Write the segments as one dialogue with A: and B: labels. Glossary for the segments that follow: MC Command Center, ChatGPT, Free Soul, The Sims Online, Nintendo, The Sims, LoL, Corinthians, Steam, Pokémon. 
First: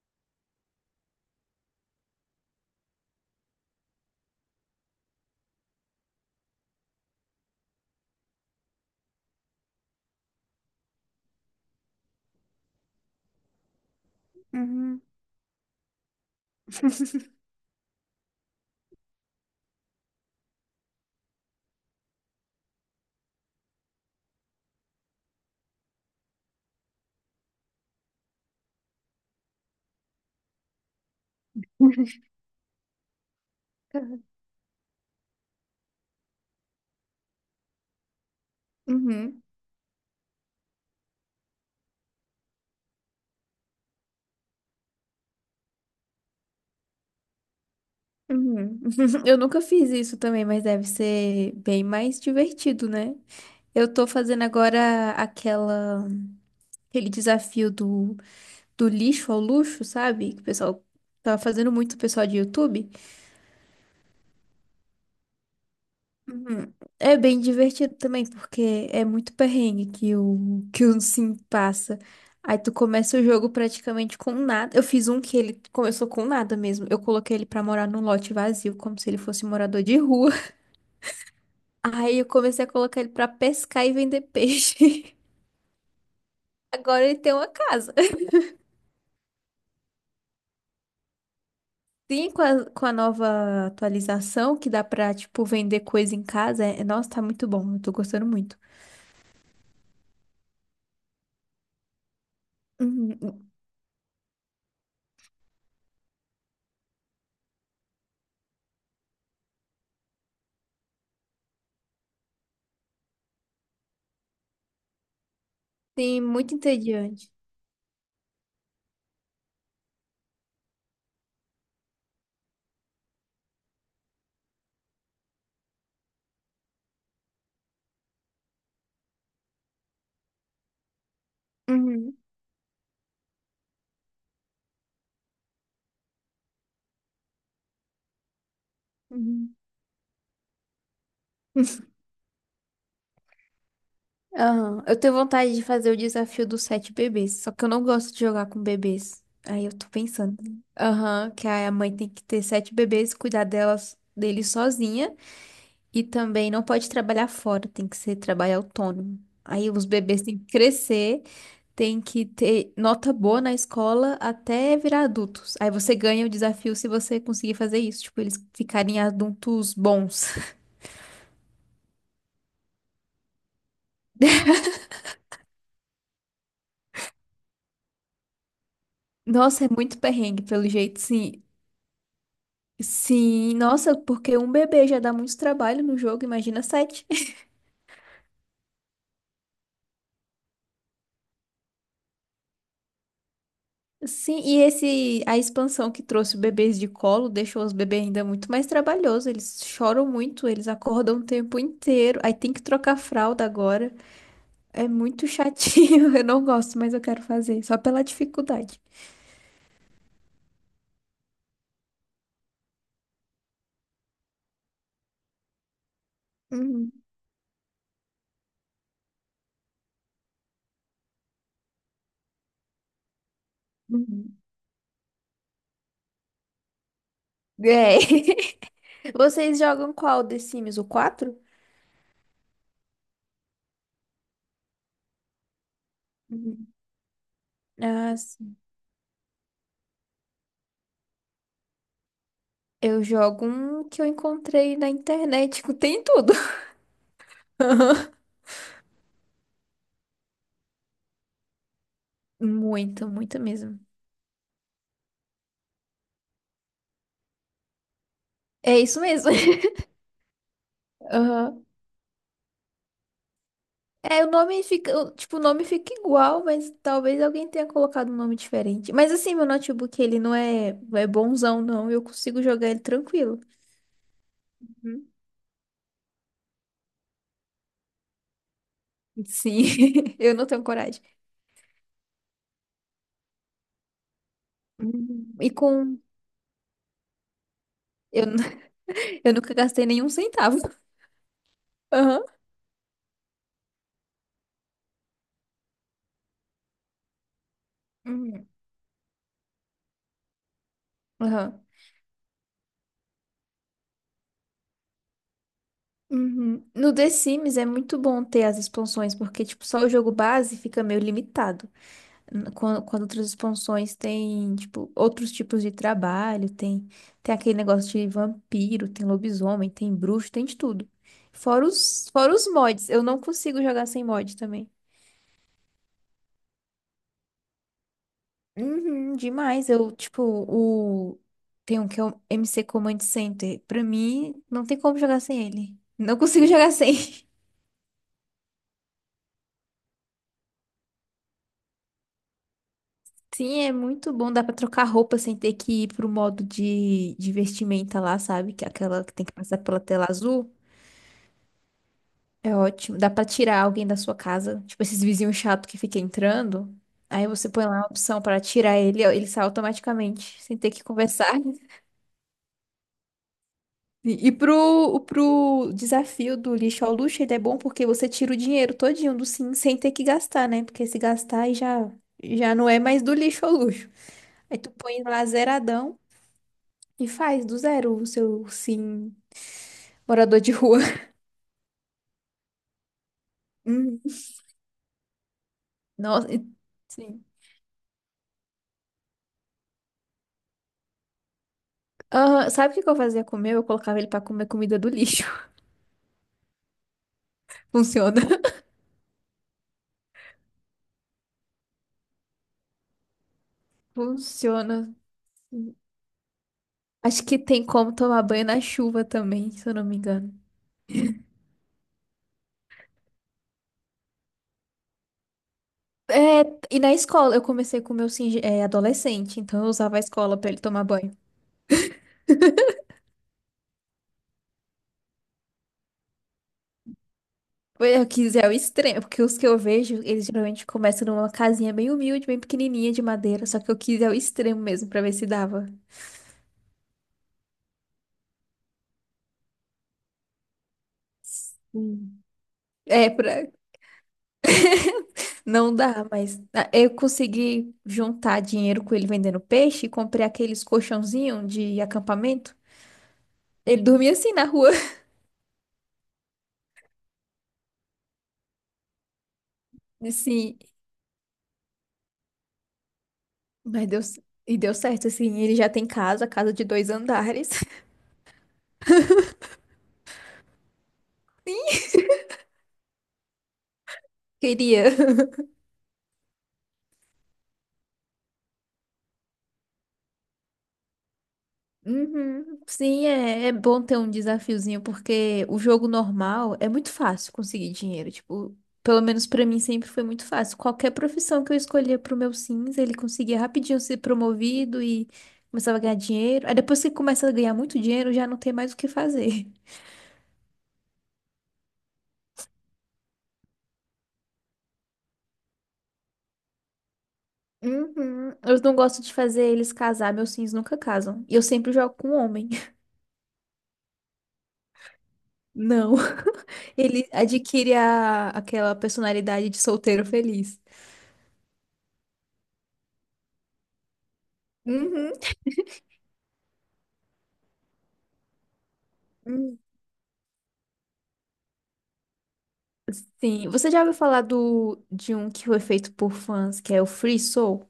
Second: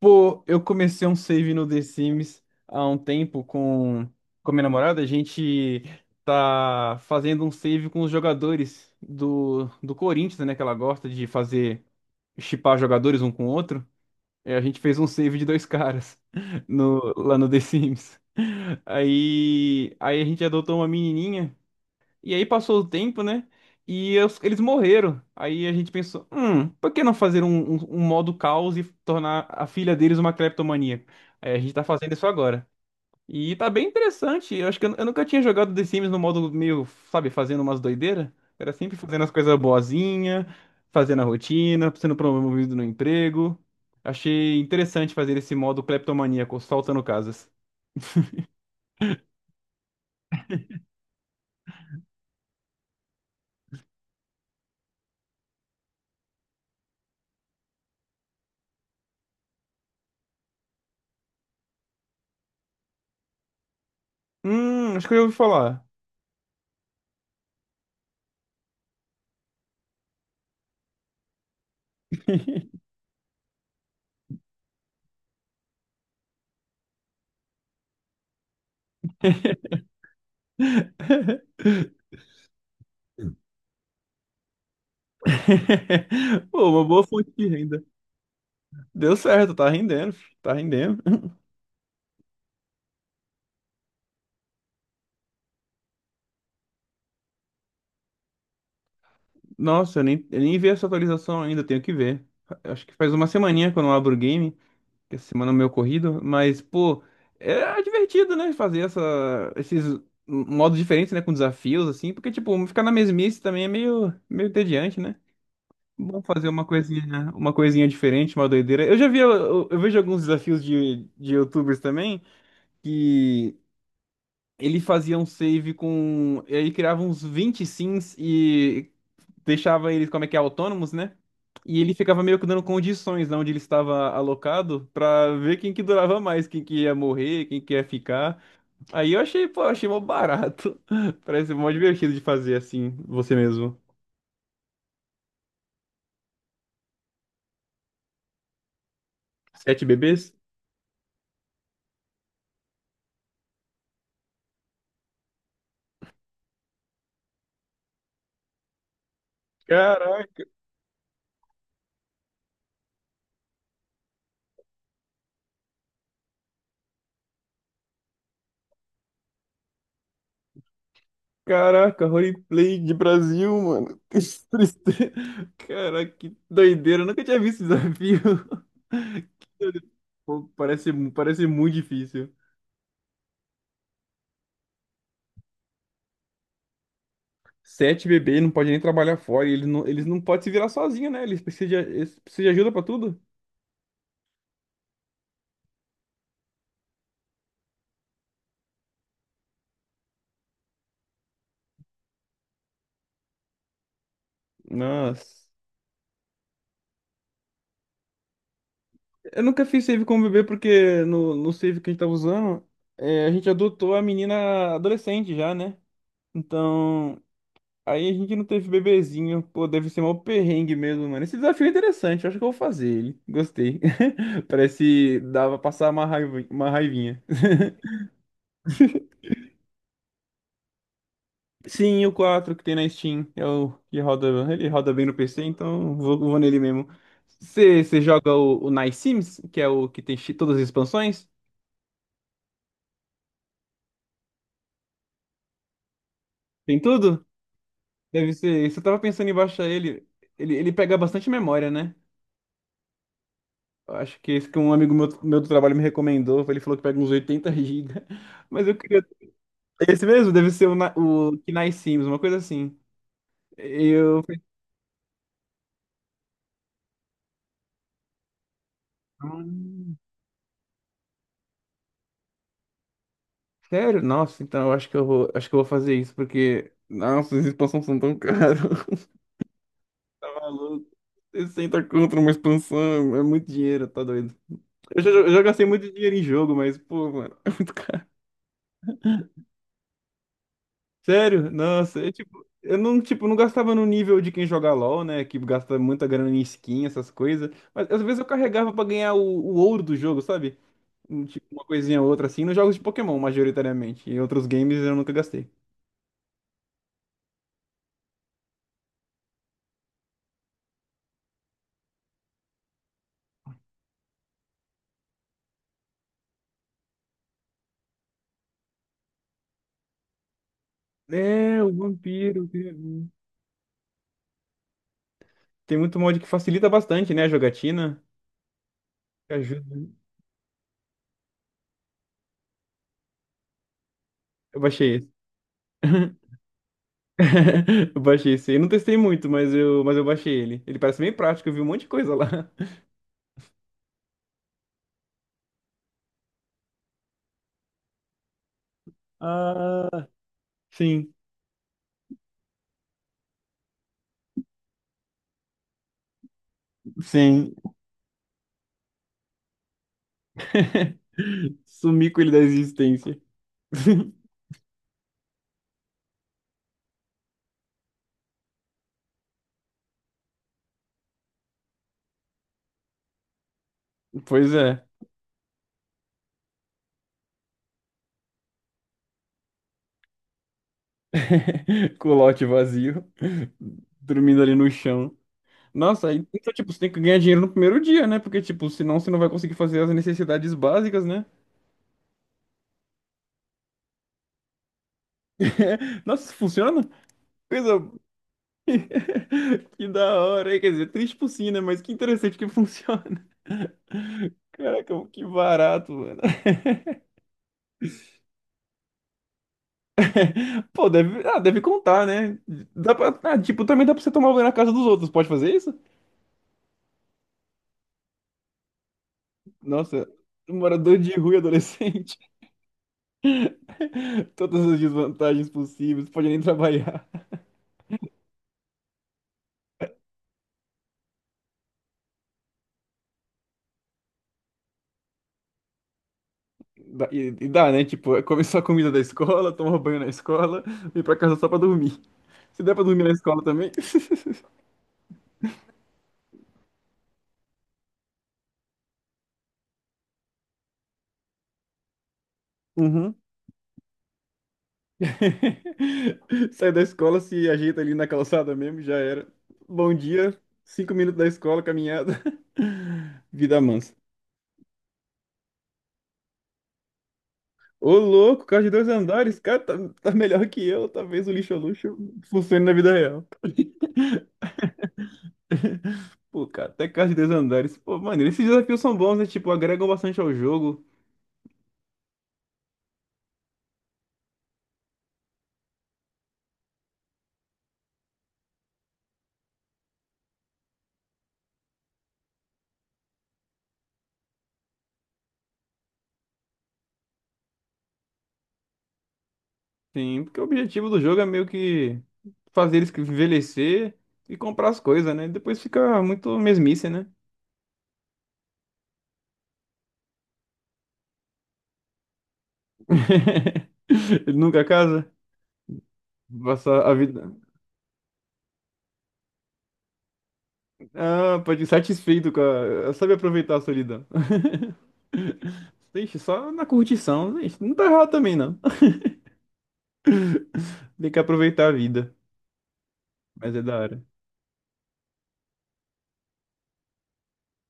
A: Pô, eu comecei um save no The Sims há um tempo com a minha namorada. A gente tá fazendo um save com os jogadores do Corinthians, né? Que ela gosta de fazer, shippar jogadores um com o outro. E a gente fez
B: Uhum.
A: um save de dois caras no, lá no The Sims. Aí a gente adotou uma menininha. E aí passou o tempo, né? E eles morreram. Aí a gente pensou, por que não fazer um modo caos e tornar a filha deles uma cleptomaníaca? Aí a gente tá fazendo isso agora. E tá bem interessante. Eu acho que eu nunca tinha jogado The Sims no modo meio, sabe, fazendo umas doideiras. Era sempre fazendo as
B: Uhum.
A: coisas boazinha, fazendo a rotina, sendo promovido no emprego. Achei interessante fazer esse modo cleptomaníaco, soltando casas.
B: Uhum. Eu nunca fiz isso também, mas deve ser bem mais divertido, né? Eu tô fazendo agora aquela, aquele desafio do lixo ao luxo, sabe? Que o pessoal tava fazendo muito, o pessoal de YouTube.
A: Acho que eu já ouvi falar.
B: Uhum. É bem divertido também, porque é muito perrengue que o Sim passa. Aí tu começa o jogo praticamente com nada. Eu fiz um que ele começou com nada mesmo. Eu coloquei ele pra morar num lote vazio, como se ele fosse morador de rua. Aí eu comecei a colocar ele pra pescar e vender peixe.
A: Pô, uma
B: Agora
A: boa
B: ele
A: fonte
B: tem
A: de
B: uma
A: renda.
B: casa.
A: Deu certo, tá rendendo, fi, tá rendendo.
B: Sim, com a nova atualização, que dá pra, tipo, vender coisa em casa. É, nossa, tá muito bom. Eu tô gostando muito.
A: Nossa, eu nem vi essa atualização ainda, tenho que ver. Acho que faz uma
B: Uhum.
A: semaninha que eu não abro o game, que essa semana é meio corrido, mas, pô, é divertido, né? Fazer esses modos diferentes, né? Com desafios, assim, porque, tipo, ficar na mesmice também é meio entediante, né? Bom
B: Sim,
A: fazer
B: muito
A: uma coisinha,
B: entediante.
A: uma coisinha diferente, uma doideira. Eu já vi, eu vejo alguns desafios de YouTubers também, que ele fazia um save com, e aí criava uns 20 sims e deixava eles, como é que é, autônomos, né? E ele
B: Uhum.
A: ficava meio que dando condições, né, onde ele estava alocado pra ver quem que durava mais, quem que ia morrer, quem que ia ficar. Aí eu achei,
B: Uhum.
A: pô, achei mó barato. Parece mó divertido de fazer assim, você mesmo.
B: Aham. Eu tenho vontade de fazer o desafio dos sete bebês, só que eu não gosto de jogar com bebês. Aí eu
A: Sete
B: tô
A: bebês?
B: pensando. Aham, que a mãe tem que ter sete bebês, cuidar delas, deles sozinha e também não pode trabalhar fora, tem que ser trabalho autônomo. Aí os bebês têm
A: Caraca,
B: que crescer, tem que ter nota boa na escola até virar adultos. Aí você ganha o desafio se você conseguir fazer isso, tipo, eles ficarem adultos bons.
A: caraca, roleplay de Brasil, mano. Que tristeza. Caraca, que doideira. Eu nunca tinha visto esse desafio. Que
B: Nossa, é
A: doideira.
B: muito perrengue,
A: Pô,
B: pelo
A: Parece,
B: jeito, sim.
A: parece muito difícil.
B: Sim, nossa, porque um bebê já dá muito trabalho no jogo, imagina sete.
A: Sete bebês não pode nem trabalhar fora. E eles não podem se virar sozinhos, né? Eles precisam de ajuda pra tudo.
B: Sim, e esse a expansão que trouxe bebês de colo deixou os bebês ainda muito mais trabalhoso. Eles choram muito, eles acordam o tempo inteiro. Aí tem que trocar a fralda agora. É muito
A: Nossa.
B: chatinho. Eu não gosto, mas eu quero fazer, só pela dificuldade.
A: Eu nunca fiz save com bebê porque no save que a gente tava usando, é, a gente adotou a menina adolescente já, né?
B: Uhum,
A: Então, aí a gente não teve bebezinho. Pô, deve ser mó perrengue mesmo, mano. Esse desafio é interessante, eu acho que eu vou fazer ele. Gostei.
B: uhum.
A: Parece dava pra passar uma raiva, uma raivinha.
B: É. Vocês jogam qual The Sims? O quatro.
A: Sim, o 4 que tem na Steam. É o que roda. Ele roda bem no PC, então vou nele
B: Uhum.
A: mesmo. Você
B: Ah,
A: joga
B: sim.
A: o Nice Sims, que é o que tem todas as expansões?
B: Eu jogo um que eu encontrei na internet, tem tudo.
A: Tem tudo? Deve ser. Isso eu tava pensando em baixar ele. Ele pega bastante memória, né?
B: Muito, muito mesmo.
A: Eu acho que esse que um amigo meu do trabalho me recomendou. Ele falou que pega uns 80 GB. Mas eu
B: É isso
A: queria.
B: mesmo.
A: Esse mesmo? Deve ser o que
B: Aham.
A: Nice Sims, uma coisa assim. Eu.
B: É, o nome fica, o- tipo, o nome fica igual, mas talvez alguém tenha colocado um nome diferente. Mas assim, meu
A: "Hum."
B: notebook, ele não é, não é bonzão, não. Eu consigo jogar ele tranquilo.
A: Sério? Nossa, então eu acho que eu
B: Uhum.
A: vou, acho que eu vou fazer isso, porque. Nossa, as expansões são tão caras.
B: Sim,
A: Tá
B: eu não tenho
A: maluco?
B: coragem.
A: 60 contra uma expansão, é muito dinheiro, tá doido. Eu já, eu
B: Hum.
A: já
B: E
A: gastei muito
B: com.
A: dinheiro em jogo, mas, pô, mano, é muito caro.
B: Eu, nu- eu nunca gastei nenhum centavo.
A: Sério? Nossa, eu,
B: Aham.
A: tipo, eu não, tipo, não gastava no nível de quem joga LoL, né? Que gasta muita grana em skin, essas coisas. Mas às vezes eu
B: Uhum.
A: carregava pra ganhar o ouro do jogo, sabe? Tipo,
B: Aham.
A: uma coisinha ou outra assim, nos jogos de Pokémon, majoritariamente. Em outros games eu nunca gastei.
B: Uhum. No The Sims é muito bom ter as expansões, porque, tipo, só o jogo base fica meio limitado. Quando outras expansões tem, tipo, outros tipos de trabalho, tem, tem aquele negócio de vampiro, tem lobisomem, tem bruxo, tem de tudo.
A: É, o
B: Fora os
A: vampiro.
B: mods, eu não consigo jogar sem mod também.
A: Tem muito mod que facilita bastante, né, a jogatina.
B: Uhum,
A: Que
B: demais,
A: Ajuda.
B: eu, tipo, o... Tem um que é o MC Command Center. Pra mim,
A: Eu
B: não tem
A: baixei
B: como
A: esse.
B: jogar sem ele. Não consigo jogar sem.
A: Eu baixei esse. Eu não testei muito, mas eu baixei ele. Ele parece bem prático, eu vi um monte de coisa lá.
B: Sim, é muito bom, dá pra trocar roupa sem ter que ir pro modo de vestimenta lá, sabe? Que é aquela que tem que passar pela tela
A: Ah,
B: azul.
A: sim,
B: É ótimo. Dá pra tirar alguém da sua casa, tipo esses vizinhos chato que fica entrando. Aí você
A: sim.
B: põe lá a opção pra tirar ele, ó, ele sai automaticamente, sem ter que conversar.
A: Sumi com ele da existência.
B: Pro desafio do lixo ao luxo, ele é bom porque você tira o dinheiro todinho do sim, sem ter que gastar, né? Porque se gastar, já não é mais do lixo ao luxo.
A: Pois
B: Aí tu
A: é.
B: põe lá zeradão e faz do zero o seu sim morador de rua.
A: Com o lote vazio,
B: Hum.
A: dormindo ali no chão. Nossa, aí,
B: Nossa, e-
A: então, tipo, você tem que ganhar
B: sim.
A: dinheiro no primeiro dia, né? Porque, tipo, senão você não vai conseguir fazer as necessidades básicas, né?
B: Aham, sabe o que que eu fazia com o meu? Eu colocava ele pra comer comida do lixo.
A: Nossa, isso funciona? Coisa.
B: Funciona.
A: Que da hora, hein? Quer dizer, triste por si, né? Mas que interessante que funciona.
B: Funciona.
A: Caraca, que barato, mano.
B: Acho que tem como tomar banho na chuva também, se eu não me engano.
A: Pô, deve contar, né? Ah, tipo, também dá pra você tomar banho na casa dos outros. Pode fazer isso?
B: É, e na escola, eu comecei com o meu é, adolescente, então eu usava a
A: Nossa,
B: escola pra
A: um
B: ele tomar
A: morador
B: banho.
A: de rua e adolescente. Todas as desvantagens possíveis, pode nem trabalhar.
B: Foi o que é o extremo, porque os que eu vejo, eles geralmente começam numa casinha bem humilde, bem pequenininha de madeira, só que eu quis é o extremo mesmo pra ver se dava.
A: E, dá, né? Tipo, é comer só comida da escola, tomar banho na escola, ir pra casa só pra dormir.
B: Hum.
A: Se der pra dormir
B: É,
A: na escola
B: pra...
A: também.
B: não dá, mas ah, eu consegui juntar dinheiro com ele vendendo peixe e comprei aqueles colchãozinhos de acampamento.
A: Uhum.
B: Ele dormia assim na rua.
A: Sai da escola, se ajeita ali na calçada mesmo, já era. Bom dia,
B: Sim,
A: 5 minutos da escola, caminhada. Vida
B: mas
A: mansa.
B: deu, c- e deu certo, assim. Ele já tem casa, casa de dois andares.
A: Ô, louco, carro de dois andares, cara, tá melhor que eu. Talvez o lixo é luxo funcione na vida real.
B: Queria.
A: Pô, cara, até carro de dois andares. Pô, mano, esses desafios são bons, né? Tipo, agregam bastante ao jogo.
B: Uhum. Sim, é, é bom ter um desafiozinho, porque o jogo normal é muito fácil conseguir dinheiro. Tipo, pelo menos pra mim sempre foi muito fácil. Qualquer profissão que eu escolhia pro meu Sims, ele conseguia rapidinho ser promovido e começava a ganhar dinheiro. Aí depois que começa a ganhar muito dinheiro, já não tem mais o que fazer.
A: Sim, porque o objetivo do jogo é meio que fazer eles envelhecer e comprar as coisas, né? Depois fica muito mesmice, né?
B: Uhum. Eu não gosto de fazer eles casar, meus Sims nunca casam. E eu sempre jogo com homem.
A: Ele nunca casa.
B: Não.
A: Passar a
B: Ele
A: vida.
B: adquire a, aquela personalidade de solteiro feliz.
A: Ah, pode ir satisfeito com a. Sabe aproveitar a solidão.
B: Uhum.
A: Deixa, só na curtição. Deixa, não tá errado também, não.
B: Hum.
A: Tem que aproveitar a vida.
B: Sim,
A: Mas é
B: você
A: da
B: já ouviu
A: hora.
B: falar do, de um que foi feito por fãs, que é o Free Soul?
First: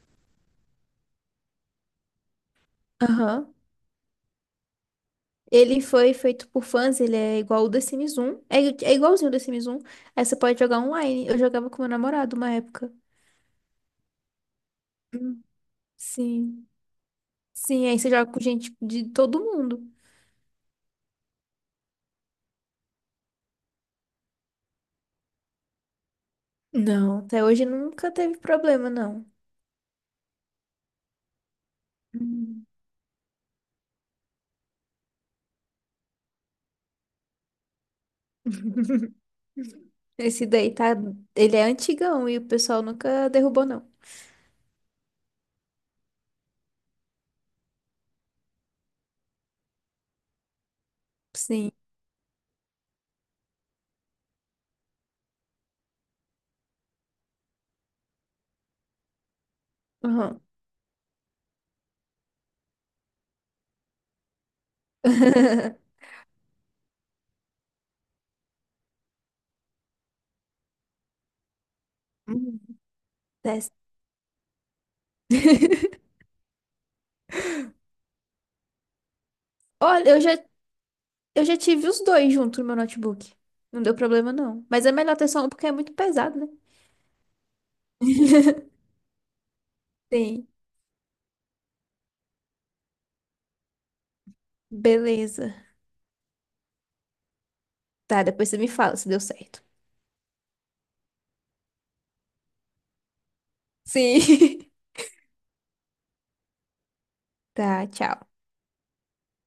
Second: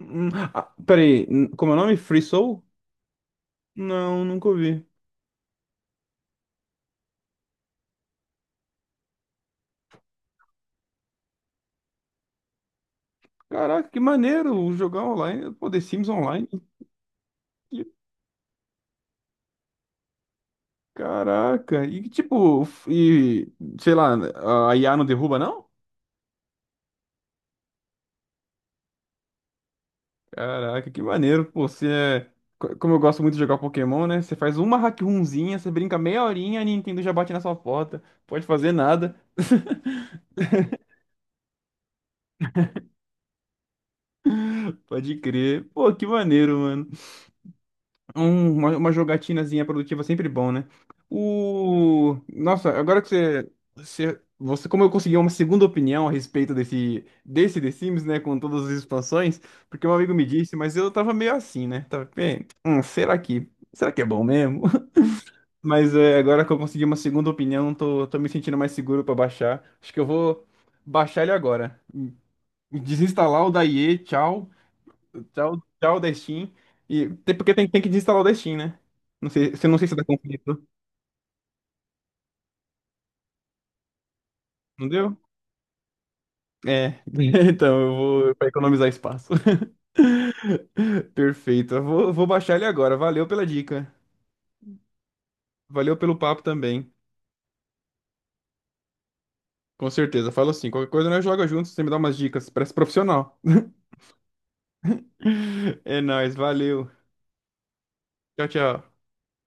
A: Ah, peraí, como é o nome? Free Soul?
B: Aham.
A: Não, nunca ouvi.
B: Ele foi feito por fãs, ele é igual o The Sims 1. É, é igualzinho o The Sims 1. Aí você pode jogar online. Eu jogava com meu namorado uma época.
A: Caraca, que maneiro jogar
B: Hum.
A: online. Pô, The Sims Online.
B: Sim.
A: Que-
B: Sim, aí você joga com gente de todo mundo.
A: Caraca. E que tipo, e sei lá, a IA não derruba, não?
B: Não, até hoje nunca teve problema, não.
A: Caraca, que maneiro, pô. Você é.
B: Hum.
A: Como eu gosto muito de jogar Pokémon, né? Você faz uma hack runzinha, você brinca meia horinha, a Nintendo já bate na sua porta. Pode fazer nada.
B: Esse daí tá. Ele é antigão e o pessoal nunca derrubou, não.
A: Pode crer. Pô, que maneiro, mano. Uma jogatinazinha produtiva é sempre bom, né?
B: Sim.
A: Nossa, agora que você, como eu consegui uma segunda opinião a respeito desse The Sims, né? Com todas as expansões, porque um amigo me
B: Aham.
A: disse, mas eu tava meio assim, né? Tava, "Bem, será que é bom mesmo? Mas é, agora que eu consegui uma segunda opinião, tô me sentindo mais seguro pra baixar. Acho que eu vou baixar ele agora.
B: Uhum.
A: Desinstalar o da
B: Desce.
A: IE, tchau, tchau, tchau da Steam. E, até porque tem que desinstalar o da Steam, né? Não sei, não sei se dá
B: Olha,
A: conflito.
B: eu já tive os dois junto no meu notebook. Não deu problema, não. Mas
A: Não
B: é
A: deu?
B: melhor ter só um porque é muito pesado, né?
A: É, então eu vou pra economizar espaço.
B: Sim.
A: Perfeito. Eu vou baixar ele agora. Valeu pela dica.
B: Beleza.
A: Valeu pelo papo também.
B: Tá, depois você me fala se deu certo.
A: Com certeza. Falo assim, qualquer coisa nós joga juntos, você me dá umas dicas. Parece profissional.
B: Sim.
A: É nóis, valeu.
B: Tá, tchau.
A: Tchau, tchau.